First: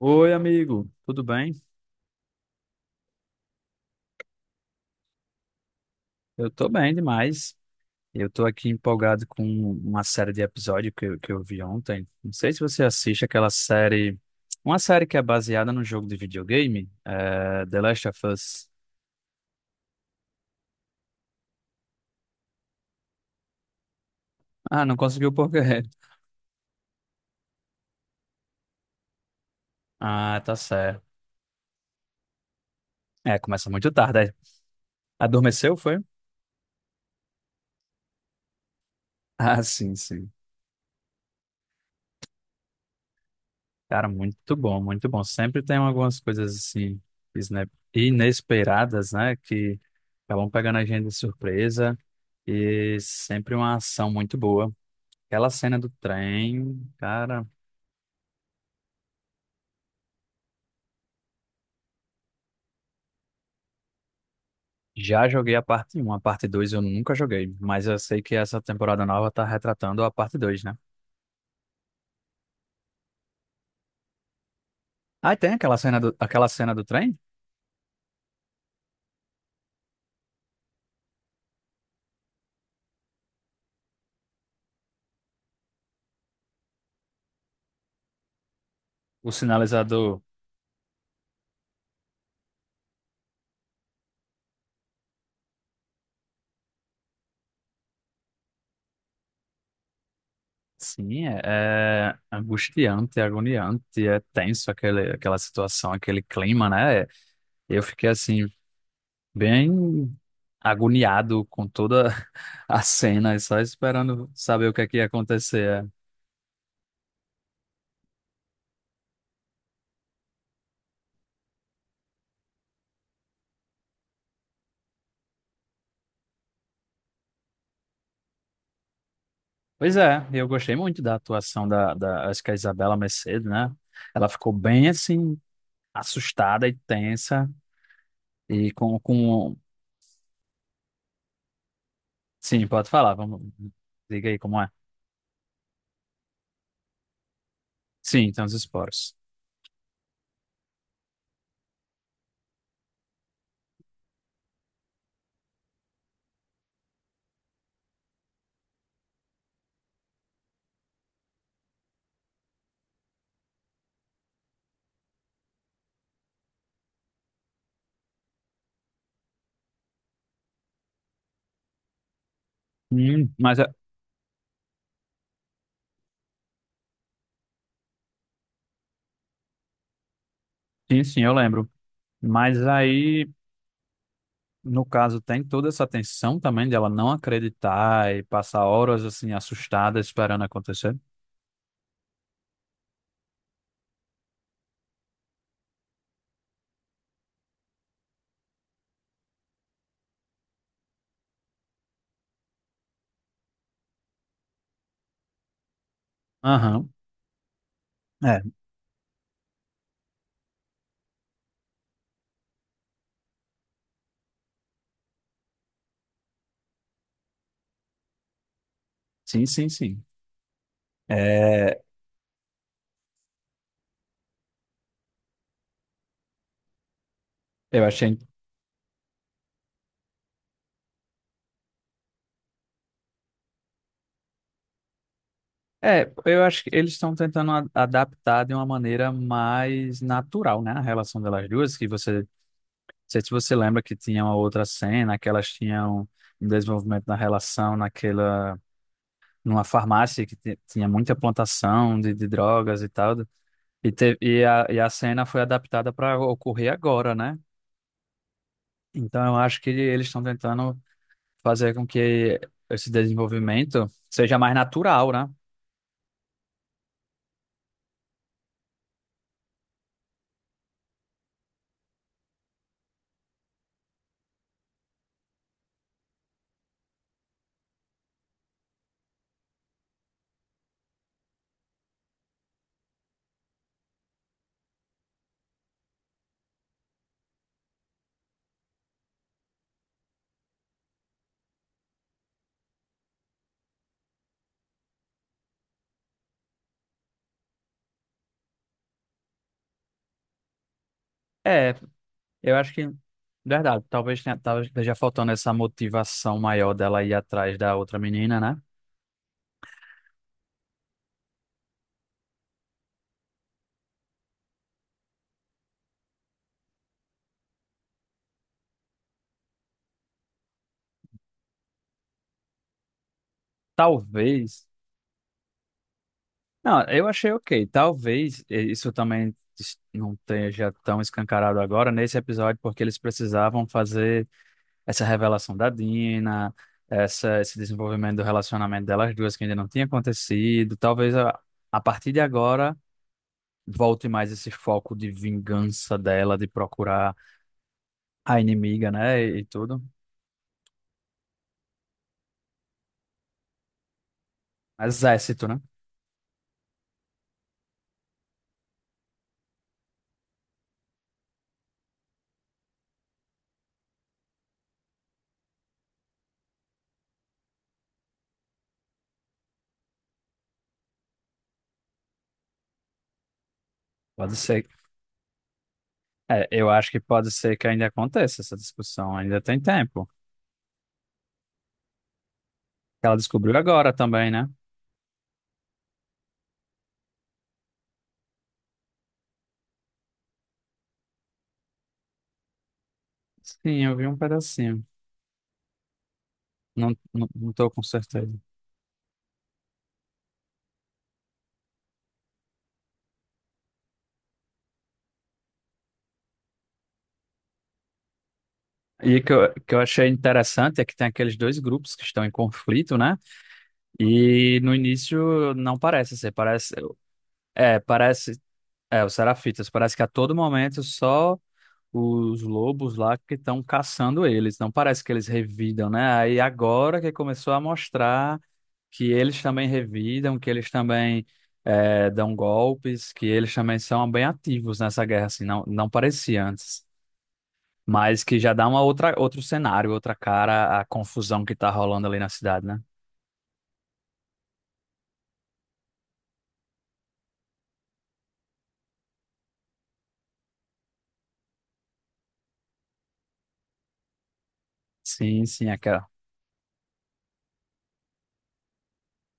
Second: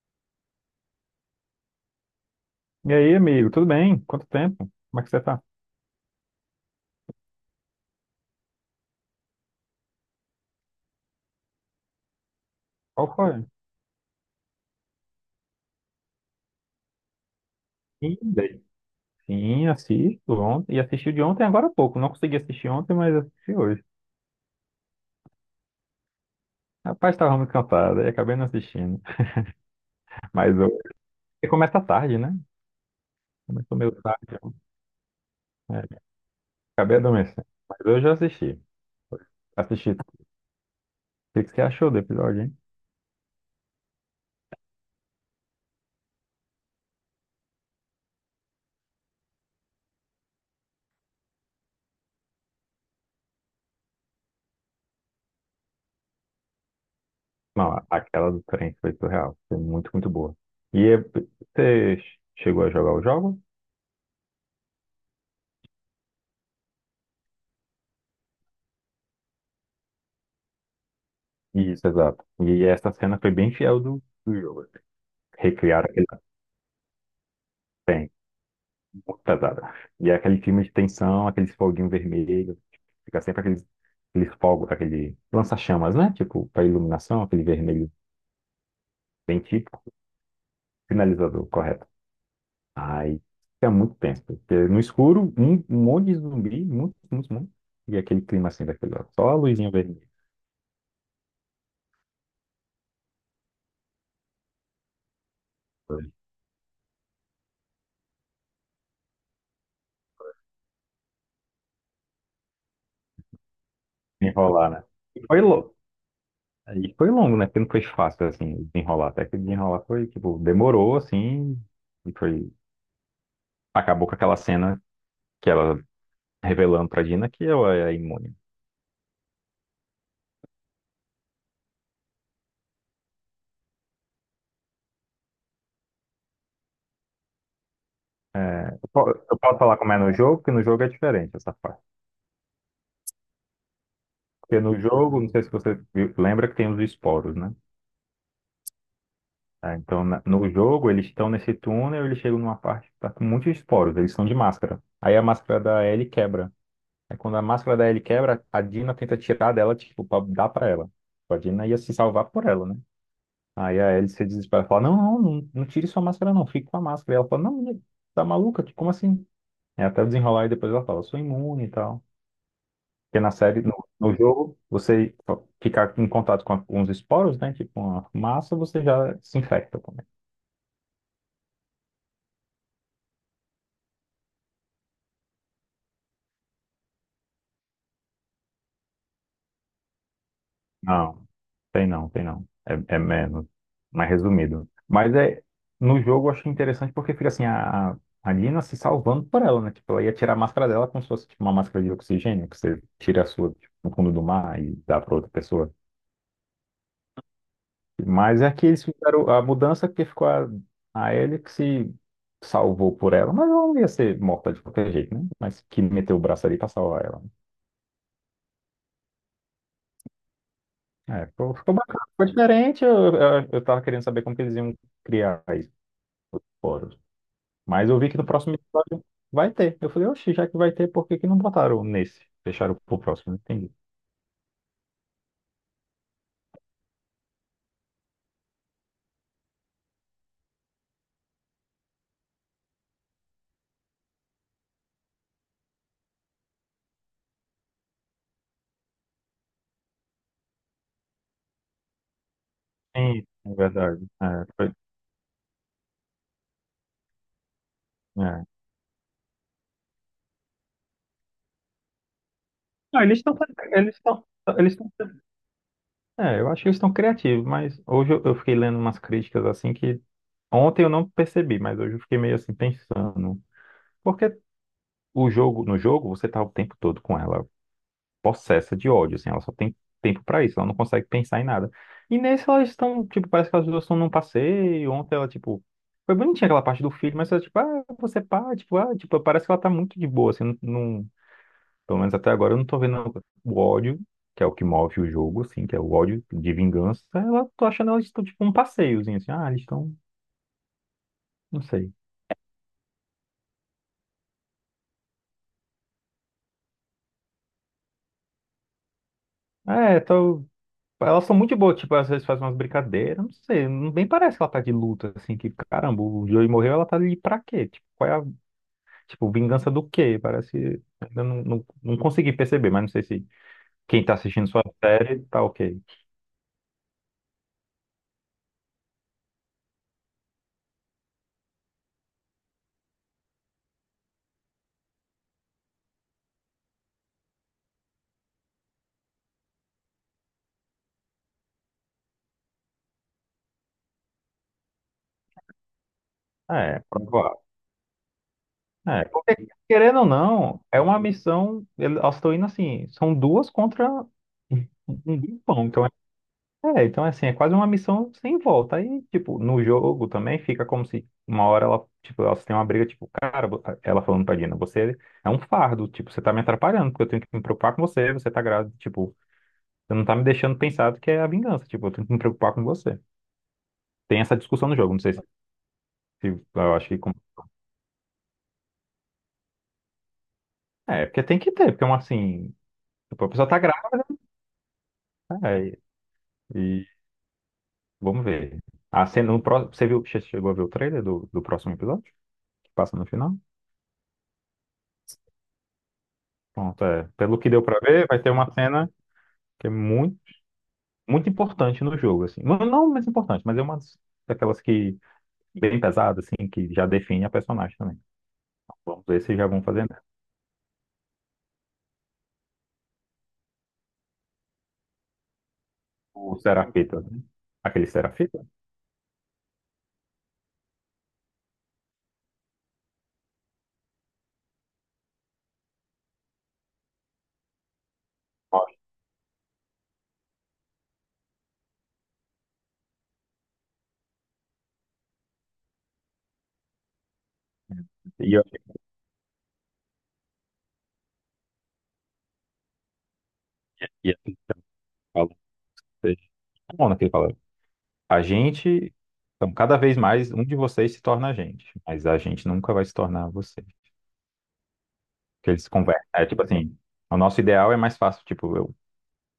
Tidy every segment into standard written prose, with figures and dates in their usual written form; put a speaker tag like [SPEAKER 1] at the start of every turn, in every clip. [SPEAKER 1] Oi, amigo, tudo bem?
[SPEAKER 2] E aí, amigo, tudo bem? Quanto tempo? Como é que você tá?
[SPEAKER 1] Eu tô bem demais. Eu tô aqui empolgado com uma série de episódios que eu vi ontem. Não sei se você
[SPEAKER 2] Qual
[SPEAKER 1] assiste
[SPEAKER 2] foi?
[SPEAKER 1] aquela série, uma série que é baseada no jogo de videogame, The Last
[SPEAKER 2] Sim,
[SPEAKER 1] of
[SPEAKER 2] daí.
[SPEAKER 1] Us.
[SPEAKER 2] Sim, assisto ontem. E assisti de ontem agora há pouco. Não consegui assistir ontem, mas assisti hoje.
[SPEAKER 1] Ah, não conseguiu por quê?
[SPEAKER 2] Rapaz, estava muito cansado e acabei não assistindo.
[SPEAKER 1] Ah,
[SPEAKER 2] Mas
[SPEAKER 1] tá
[SPEAKER 2] hoje.
[SPEAKER 1] certo.
[SPEAKER 2] Porque começa tarde, né?
[SPEAKER 1] É, começa
[SPEAKER 2] Começou
[SPEAKER 1] muito
[SPEAKER 2] meio tarde,
[SPEAKER 1] tarde.
[SPEAKER 2] então.
[SPEAKER 1] Adormeceu,
[SPEAKER 2] É,
[SPEAKER 1] foi?
[SPEAKER 2] acabei adormecendo. Mas hoje eu assisti.
[SPEAKER 1] Ah,
[SPEAKER 2] Assisti.
[SPEAKER 1] sim,
[SPEAKER 2] O
[SPEAKER 1] sim.
[SPEAKER 2] que que você achou do episódio, hein?
[SPEAKER 1] Cara, muito bom, muito bom. Sempre tem algumas coisas assim inesperadas, né? Que acabam pegando a gente de surpresa e sempre uma ação muito boa. Aquela cena do trem, cara,
[SPEAKER 2] Não, aquela do trem foi surreal. Foi muito, muito boa. E é- Você chegou a jogar o jogo?
[SPEAKER 1] já joguei a parte um, a parte 2 eu nunca joguei, mas eu sei que essa temporada nova tá retratando a parte dois, né?
[SPEAKER 2] Isso, exato. E essa cena foi bem fiel do jogo.
[SPEAKER 1] Ah, e tem
[SPEAKER 2] Recriar.
[SPEAKER 1] aquela cena do trem?
[SPEAKER 2] Tem, muito pesada. E é aquele filme de tensão, aqueles foguinho vermelho, fica sempre aqueles fogos, aquele lança-chamas, né? Tipo, para iluminação, aquele vermelho
[SPEAKER 1] O
[SPEAKER 2] bem típico,
[SPEAKER 1] sinalizador.
[SPEAKER 2] finalizador, correto. Aí fica muito tenso, porque no escuro, um monte de zumbi, muitos, muitos, muitos, e aquele clima assim daquele, ó, só a luzinha vermelha,
[SPEAKER 1] Sim, é angustiante, é agoniante, é tenso aquele, aquela situação,
[SPEAKER 2] pra
[SPEAKER 1] aquele clima, né? Eu fiquei assim, bem agoniado com toda a cena, e só esperando saber
[SPEAKER 2] enrolar,
[SPEAKER 1] o que
[SPEAKER 2] né?
[SPEAKER 1] é que ia
[SPEAKER 2] E foi longo,
[SPEAKER 1] acontecer. É.
[SPEAKER 2] e foi longo, né? Porque não foi fácil, assim, desenrolar, até que desenrolar foi, tipo, demorou, assim, e foi, acabou com aquela cena que ela revelando pra Dina que ela é imune.
[SPEAKER 1] Pois é, eu gostei muito da atuação acho que é a Isabela Mercedes, né? Ela ficou bem assim, assustada e tensa, e
[SPEAKER 2] É, eu
[SPEAKER 1] com...
[SPEAKER 2] posso falar como é no jogo, porque no jogo é diferente essa parte.
[SPEAKER 1] Sim, pode falar, vamos... Diga aí como
[SPEAKER 2] Porque
[SPEAKER 1] é.
[SPEAKER 2] no jogo, não sei se lembra que tem os esporos, né?
[SPEAKER 1] Sim, tem os esporos.
[SPEAKER 2] É, então, no jogo, eles estão nesse túnel, eles chegam numa parte que tá com muitos esporos, eles são de máscara. Aí a máscara da Ellie quebra. Aí quando a máscara da Ellie quebra, a Dina tenta tirar dela, tipo, pra dar pra ela. A Dina ia se salvar por ela, né? Aí a Ellie se desespera e fala, não, não, não, não tire sua máscara não, fique com a máscara. E ela fala, não, né, tá maluca? Como assim? É até o desenrolar e depois ela fala, sou imune e tal. Porque na
[SPEAKER 1] Mas,
[SPEAKER 2] série, no, no jogo, você ficar em contato com alguns esporos, né? Tipo uma massa, você já se infecta também.
[SPEAKER 1] sim, sim, eu lembro. Mas aí... No caso, tem toda essa tensão também de ela não acreditar e passar horas assim assustada esperando acontecer.
[SPEAKER 2] Não, tem não, tem não. É, é menos, mais resumido. Mas é, no jogo eu achei interessante porque fica assim, a Lina se salvando por ela, né? Tipo, ela ia tirar a máscara dela como se fosse tipo, uma máscara de oxigênio, que você tira a sua tipo, no fundo do mar e dá pra outra pessoa.
[SPEAKER 1] Aham.
[SPEAKER 2] Mas
[SPEAKER 1] É,
[SPEAKER 2] é que eles fizeram a mudança que ficou a Ellie que se salvou por ela, mas ela não ia ser morta de qualquer jeito, né? Mas que meteu o braço ali pra salvar ela.
[SPEAKER 1] sim, sim, sim.
[SPEAKER 2] É, ficou, ficou
[SPEAKER 1] É,
[SPEAKER 2] bacana, ficou diferente. Eu tava querendo saber como que eles iam criar isso fora.
[SPEAKER 1] eu
[SPEAKER 2] Mas eu vi que
[SPEAKER 1] achei.
[SPEAKER 2] no próximo episódio vai ter. Eu falei, oxi, já que vai ter, por que que não botaram nesse? Deixaram pro próximo, entendi.
[SPEAKER 1] É, eu acho que eles estão tentando adaptar de uma maneira mais natural, né? A relação delas duas, que você. Não sei se você lembra que tinha uma outra cena, que elas tinham um desenvolvimento da relação naquela, numa farmácia que tinha muita plantação de drogas e tal.
[SPEAKER 2] Sim, é
[SPEAKER 1] E,
[SPEAKER 2] verdade. É, foi-
[SPEAKER 1] e a cena foi adaptada para ocorrer agora, né?
[SPEAKER 2] é.
[SPEAKER 1] Então eu acho que eles estão tentando fazer com que esse
[SPEAKER 2] Não,
[SPEAKER 1] desenvolvimento
[SPEAKER 2] eles estão
[SPEAKER 1] seja mais
[SPEAKER 2] eles estão.
[SPEAKER 1] natural, né?
[SPEAKER 2] É, eu acho que eles estão criativos, mas hoje eu fiquei lendo umas críticas assim que ontem eu não percebi, mas hoje eu fiquei meio assim pensando. Porque o jogo, no jogo, você tá o tempo todo com ela possessa de ódio, assim, ela só tem tempo pra isso, ela não consegue pensar em nada. E nesse elas estão, tipo, parece que elas duas estão num passeio, ontem ela, tipo, foi bonitinha aquela parte do filho, mas ela, tipo, ah, você pá, tipo, ah, tipo, parece que ela tá muito de boa, assim, não, não pelo menos até agora eu não tô vendo o ódio, que é o que move o jogo, assim, que é o ódio de vingança. Ela, tô achando elas tipo, um passeiozinho, assim. Ah, eles estão, não
[SPEAKER 1] É,
[SPEAKER 2] sei.
[SPEAKER 1] eu acho que, verdade, talvez, talvez esteja faltando essa motivação maior dela ir atrás da outra menina, né?
[SPEAKER 2] É, tô... Elas são muito boas, tipo, às vezes faz umas brincadeiras, não sei, nem parece que ela tá de luta, assim, que, caramba, o Joey morreu, ela tá ali pra quê? Tipo, qual é a, tipo, vingança do quê? Parece, ainda não, não, não consegui perceber, mas não sei se quem tá assistindo sua
[SPEAKER 1] Talvez.
[SPEAKER 2] série tá ok.
[SPEAKER 1] Não, eu achei ok. Talvez eh, isso também não esteja tão escancarado agora nesse episódio, porque eles precisavam fazer essa revelação da Dina, essa, esse desenvolvimento do relacionamento delas duas que ainda não tinha acontecido. Talvez, a partir de agora, volte mais esse foco de vingança dela, de
[SPEAKER 2] É,
[SPEAKER 1] procurar
[SPEAKER 2] provável.
[SPEAKER 1] a inimiga,
[SPEAKER 2] É,
[SPEAKER 1] né?
[SPEAKER 2] porque,
[SPEAKER 1] E tudo.
[SPEAKER 2] querendo ou não, é uma missão. Elas estão indo assim, são duas contra um um
[SPEAKER 1] Exército, né?
[SPEAKER 2] grupão. Então, é, é, então é assim, é quase uma missão sem volta. Aí, tipo, no jogo também fica como se uma hora ela, tipo, elas têm uma briga, tipo, cara, ela falando pra Dina, você é um fardo, tipo, você tá me atrapalhando, porque eu tenho que me preocupar com você, você tá grávida, tipo, você não tá me deixando pensar do que é a vingança, tipo, eu tenho que me preocupar com você. Tem
[SPEAKER 1] Pode
[SPEAKER 2] essa
[SPEAKER 1] ser.
[SPEAKER 2] discussão no jogo, não sei se
[SPEAKER 1] É, eu
[SPEAKER 2] eu acho
[SPEAKER 1] acho
[SPEAKER 2] que.
[SPEAKER 1] que pode ser que ainda aconteça essa discussão, ainda tem tempo.
[SPEAKER 2] É, porque tem que ter, porque é uma assim,
[SPEAKER 1] Ela
[SPEAKER 2] tipo, a pessoa
[SPEAKER 1] descobriu
[SPEAKER 2] tá
[SPEAKER 1] agora
[SPEAKER 2] grávida.
[SPEAKER 1] também, né?
[SPEAKER 2] É, e vamos ver. A cena, no pró- você viu, chegou a ver o trailer do, do próximo episódio? Que passa no final?
[SPEAKER 1] Sim, eu vi um pedacinho.
[SPEAKER 2] Pronto,
[SPEAKER 1] Não,
[SPEAKER 2] é.
[SPEAKER 1] não,
[SPEAKER 2] Pelo que
[SPEAKER 1] não
[SPEAKER 2] deu
[SPEAKER 1] tô
[SPEAKER 2] pra
[SPEAKER 1] com
[SPEAKER 2] ver, vai ter
[SPEAKER 1] certeza.
[SPEAKER 2] uma cena que é muito, muito importante no jogo, assim. Não, não mais importante, mas é uma daquelas que bem pesada, assim, que já define a personagem também. Vamos
[SPEAKER 1] E
[SPEAKER 2] ver
[SPEAKER 1] que
[SPEAKER 2] se já
[SPEAKER 1] eu,
[SPEAKER 2] vão
[SPEAKER 1] que eu
[SPEAKER 2] fazer né?
[SPEAKER 1] achei interessante é que tem aqueles dois grupos que estão em conflito, né? E no início não parece ser.
[SPEAKER 2] O Serafita, né?
[SPEAKER 1] É,
[SPEAKER 2] Aquele
[SPEAKER 1] parece,
[SPEAKER 2] Serafita?
[SPEAKER 1] os serafitas, parece que a todo momento só os lobos lá que estão caçando eles, não parece que eles revidam, né? Aí agora que começou a mostrar
[SPEAKER 2] Ó,
[SPEAKER 1] que eles também revidam, que eles também dão golpes, que eles também são bem ativos nessa guerra, assim, não, não parecia antes. Mas
[SPEAKER 2] e
[SPEAKER 1] que
[SPEAKER 2] eu
[SPEAKER 1] já dá uma outra, outro cenário, outra cara a confusão que tá rolando ali na cidade, né?
[SPEAKER 2] e assim, fala, bom, naquele fala, a gente, então, cada vez mais um de vocês se torna a gente, mas a gente nunca vai se tornar você.
[SPEAKER 1] Sim,
[SPEAKER 2] Que
[SPEAKER 1] sim,
[SPEAKER 2] eles conversam.
[SPEAKER 1] aquela.
[SPEAKER 2] É tipo assim, o nosso ideal é mais fácil. Tipo,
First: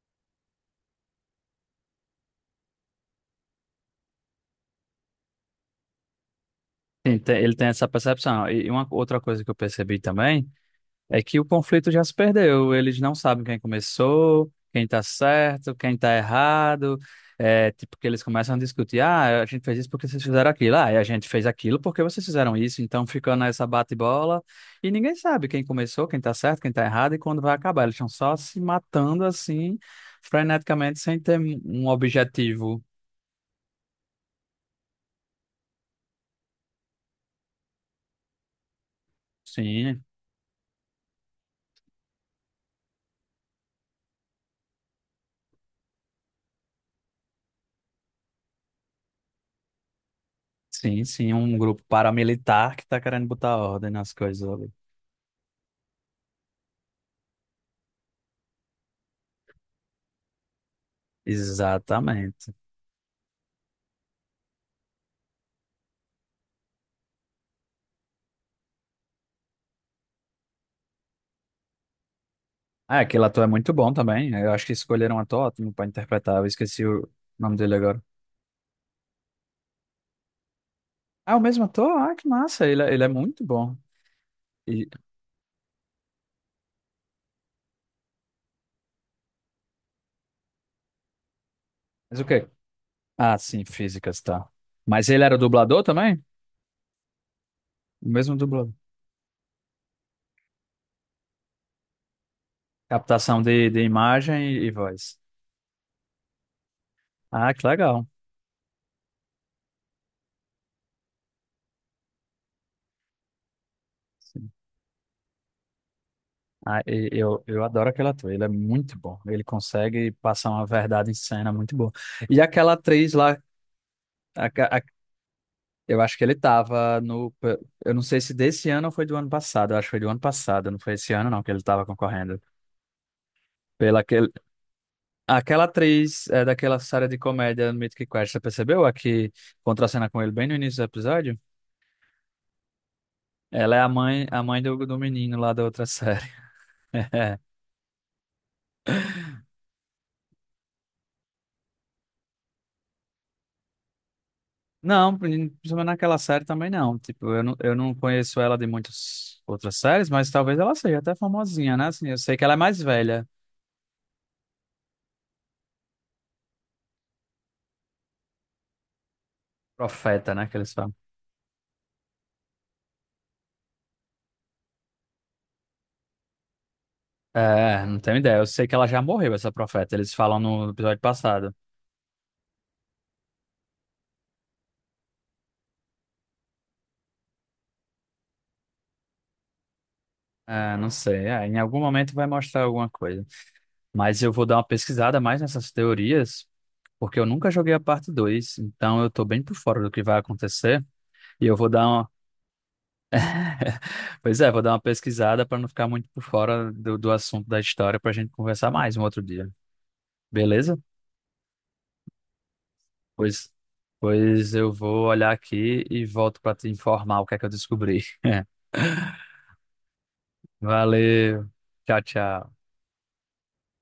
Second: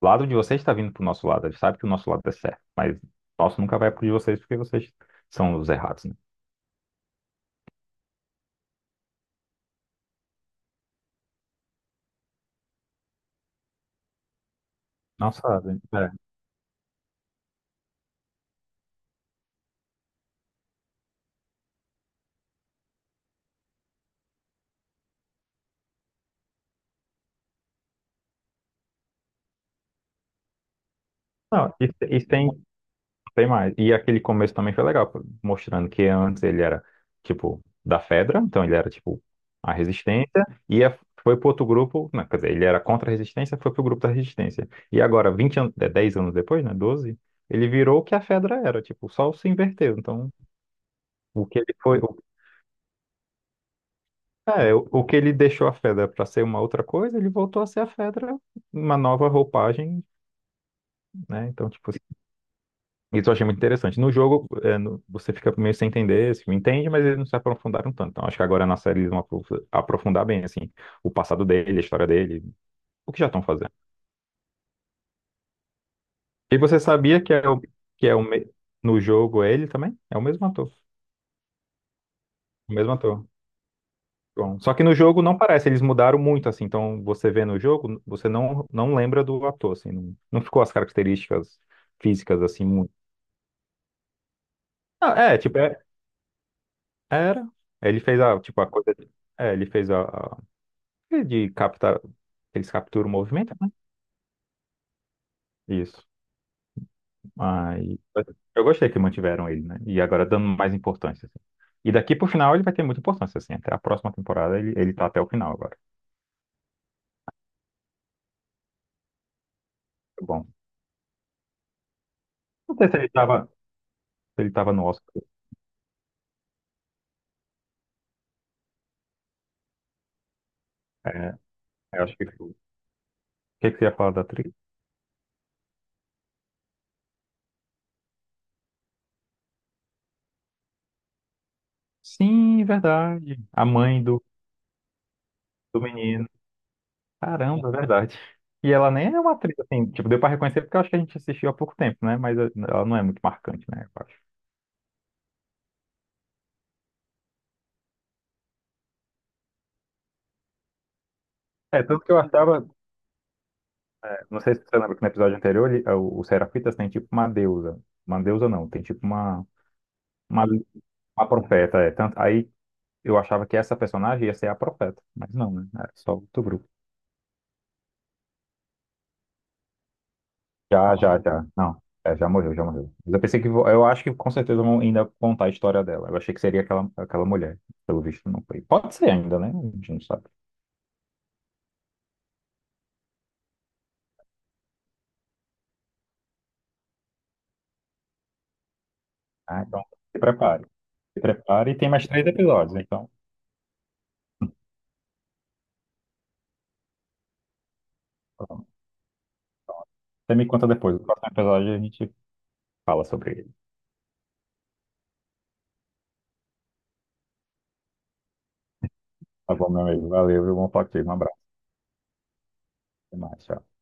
[SPEAKER 2] o lado de vocês está vindo pro nosso lado. A gente sabe que o nosso lado é certo, mas o nosso nunca vai pro de vocês porque vocês são os errados, né?
[SPEAKER 1] Sim, ele tem essa percepção. E uma outra coisa que eu percebi também é que o conflito já se perdeu. Eles não sabem quem começou, quem tá
[SPEAKER 2] Nossa,
[SPEAKER 1] certo, quem
[SPEAKER 2] é.
[SPEAKER 1] tá errado. É, tipo, que eles começam a discutir: ah, a gente fez isso porque vocês fizeram aquilo, ah, e a gente fez aquilo porque vocês fizeram isso. Então fica nessa bate-bola e ninguém sabe quem começou, quem tá certo, quem tá errado e quando vai acabar. Eles estão só se matando assim, freneticamente, sem ter um
[SPEAKER 2] Não,
[SPEAKER 1] um
[SPEAKER 2] isso tem,
[SPEAKER 1] objetivo.
[SPEAKER 2] tem mais. E aquele começo também foi legal, pô, mostrando que antes ele era, tipo, da Fedra, então ele era, tipo, a
[SPEAKER 1] Sim,
[SPEAKER 2] resistência, e foi pro outro grupo, não, quer dizer, ele era contra a resistência, foi pro grupo da resistência. E agora, 20 anos, é, 10 anos depois, né, 12 ele virou o que a Fedra era, tipo, só se inverteu. Então,
[SPEAKER 1] sim, sim,
[SPEAKER 2] o
[SPEAKER 1] um
[SPEAKER 2] que ele
[SPEAKER 1] grupo
[SPEAKER 2] foi, o,
[SPEAKER 1] paramilitar que tá querendo botar ordem nas coisas ali.
[SPEAKER 2] é, o que ele deixou a Fedra para ser uma outra coisa, ele voltou a ser a Fedra, uma nova roupagem, né? Então, tipo, assim,
[SPEAKER 1] Exatamente.
[SPEAKER 2] isso eu achei muito interessante. No jogo, é, você fica meio sem entender, assim, entende, mas eles não se aprofundaram tanto. Então, acho que agora na série eles vão aprofundar bem, assim, o passado dele, a história dele,
[SPEAKER 1] Ah,
[SPEAKER 2] o que
[SPEAKER 1] aquele
[SPEAKER 2] já estão
[SPEAKER 1] ator é
[SPEAKER 2] fazendo.
[SPEAKER 1] muito bom também. Eu acho que escolheram um ator ótimo pra interpretar. Eu
[SPEAKER 2] E você
[SPEAKER 1] esqueci o
[SPEAKER 2] sabia que é
[SPEAKER 1] nome
[SPEAKER 2] o,
[SPEAKER 1] dele agora.
[SPEAKER 2] que é o, me- no jogo é ele também? É o mesmo ator,
[SPEAKER 1] Ah, o mesmo ator? Ah, que massa.
[SPEAKER 2] o
[SPEAKER 1] Ele,
[SPEAKER 2] mesmo
[SPEAKER 1] ele é
[SPEAKER 2] ator.
[SPEAKER 1] muito bom.
[SPEAKER 2] Bom, só que
[SPEAKER 1] E...
[SPEAKER 2] no jogo não parece, eles mudaram muito, assim, então você vê no jogo, você não, não lembra do ator, assim, não, não ficou as características
[SPEAKER 1] Mas o
[SPEAKER 2] físicas,
[SPEAKER 1] quê?
[SPEAKER 2] assim, muito.
[SPEAKER 1] Ah, sim, físicas, tá. Mas
[SPEAKER 2] Ah,
[SPEAKER 1] ele era
[SPEAKER 2] é, tipo,
[SPEAKER 1] dublador também?
[SPEAKER 2] era, ele
[SPEAKER 1] O
[SPEAKER 2] fez
[SPEAKER 1] mesmo
[SPEAKER 2] a, tipo, a
[SPEAKER 1] dublador.
[SPEAKER 2] coisa, é, ele fez é de captar, eles capturam o
[SPEAKER 1] Captação
[SPEAKER 2] movimento, né?
[SPEAKER 1] de imagem e voz.
[SPEAKER 2] Isso,
[SPEAKER 1] Ah, que
[SPEAKER 2] aí,
[SPEAKER 1] legal.
[SPEAKER 2] eu gostei que mantiveram ele, né, e agora dando mais importância, assim. E daqui pro final ele vai ter muita importância, assim, até a próxima temporada ele, ele tá até o final agora.
[SPEAKER 1] Ah, eu adoro aquele ator, ele é muito bom. Ele consegue
[SPEAKER 2] Tá bom.
[SPEAKER 1] passar uma verdade em cena muito boa. E aquela
[SPEAKER 2] Não sei se ele
[SPEAKER 1] atriz lá,
[SPEAKER 2] tava,
[SPEAKER 1] a- a-
[SPEAKER 2] no Oscar,
[SPEAKER 1] eu acho que ele tava no... Eu não sei se desse ano ou foi do ano passado, eu acho que foi do ano passado, não foi esse ano
[SPEAKER 2] é,
[SPEAKER 1] não que ele tava
[SPEAKER 2] eu acho que
[SPEAKER 1] concorrendo.
[SPEAKER 2] foi. Que é que você ia
[SPEAKER 1] Pela
[SPEAKER 2] falar da
[SPEAKER 1] aquele,
[SPEAKER 2] atriz?
[SPEAKER 1] aquela atriz é, daquela série de comédia Mythic Quest, você percebeu? A que contracena com ele bem no início do episódio?
[SPEAKER 2] Sim, verdade. A
[SPEAKER 1] Ela é a
[SPEAKER 2] mãe do,
[SPEAKER 1] mãe, do menino lá da
[SPEAKER 2] do
[SPEAKER 1] outra série.
[SPEAKER 2] menino. Caramba, verdade. E ela nem é uma atriz, assim, tipo, deu pra reconhecer porque eu acho que a gente assistiu há pouco tempo, né? Mas eh, ela não é muito marcante, né? Eu acho.
[SPEAKER 1] Não, principalmente naquela série também não. Tipo, eu não conheço ela de muitas outras séries, mas talvez ela seja até famosinha,
[SPEAKER 2] É,
[SPEAKER 1] né?
[SPEAKER 2] tanto
[SPEAKER 1] Assim,
[SPEAKER 2] que
[SPEAKER 1] eu
[SPEAKER 2] eu
[SPEAKER 1] sei que ela é
[SPEAKER 2] achava,
[SPEAKER 1] mais velha.
[SPEAKER 2] eh, não sei se você lembra que no episódio anterior, eh, o Serafitas tem tipo uma deusa. Uma deusa não, tem tipo
[SPEAKER 1] Profeta,
[SPEAKER 2] uma,
[SPEAKER 1] né? Que eles falam.
[SPEAKER 2] uma profeta, é. Tanto, aí eu achava que essa personagem ia ser a profeta, mas não, né? É só o Tobru.
[SPEAKER 1] É, não tenho ideia. Eu sei que ela já morreu, essa profeta. Eles falam no
[SPEAKER 2] Já,
[SPEAKER 1] episódio
[SPEAKER 2] já, já.
[SPEAKER 1] passado.
[SPEAKER 2] Não, é, já morreu, já morreu. Mas eu pensei que, eu acho que com certeza vão ainda contar a história dela. Eu achei que seria aquela, aquela mulher. Pelo visto, não foi. Pode ser ainda, né? A gente não sabe.
[SPEAKER 1] É, não sei. É, em algum momento vai mostrar alguma coisa. Mas eu vou dar uma pesquisada mais nessas teorias, porque eu nunca joguei a parte 2, então eu tô bem por
[SPEAKER 2] Ah,
[SPEAKER 1] fora
[SPEAKER 2] então,
[SPEAKER 1] do que
[SPEAKER 2] se
[SPEAKER 1] vai
[SPEAKER 2] prepare.
[SPEAKER 1] acontecer.
[SPEAKER 2] Se
[SPEAKER 1] E eu vou
[SPEAKER 2] prepare. E
[SPEAKER 1] dar
[SPEAKER 2] tem mais
[SPEAKER 1] uma
[SPEAKER 2] três episódios, então.
[SPEAKER 1] pois é, vou dar uma pesquisada para não ficar muito por fora do assunto da história para a gente
[SPEAKER 2] Pronto.
[SPEAKER 1] conversar mais um outro dia.
[SPEAKER 2] Você me conta
[SPEAKER 1] Beleza?
[SPEAKER 2] depois. No próximo episódio a gente fala sobre ele.
[SPEAKER 1] Pois, pois eu vou olhar aqui e volto para te informar o que é que eu descobri.
[SPEAKER 2] Tá bom, meu amigo. Valeu, viu? Bom falar contigo. Um abraço.
[SPEAKER 1] Valeu. Tchau, tchau.
[SPEAKER 2] Até mais. Tchau.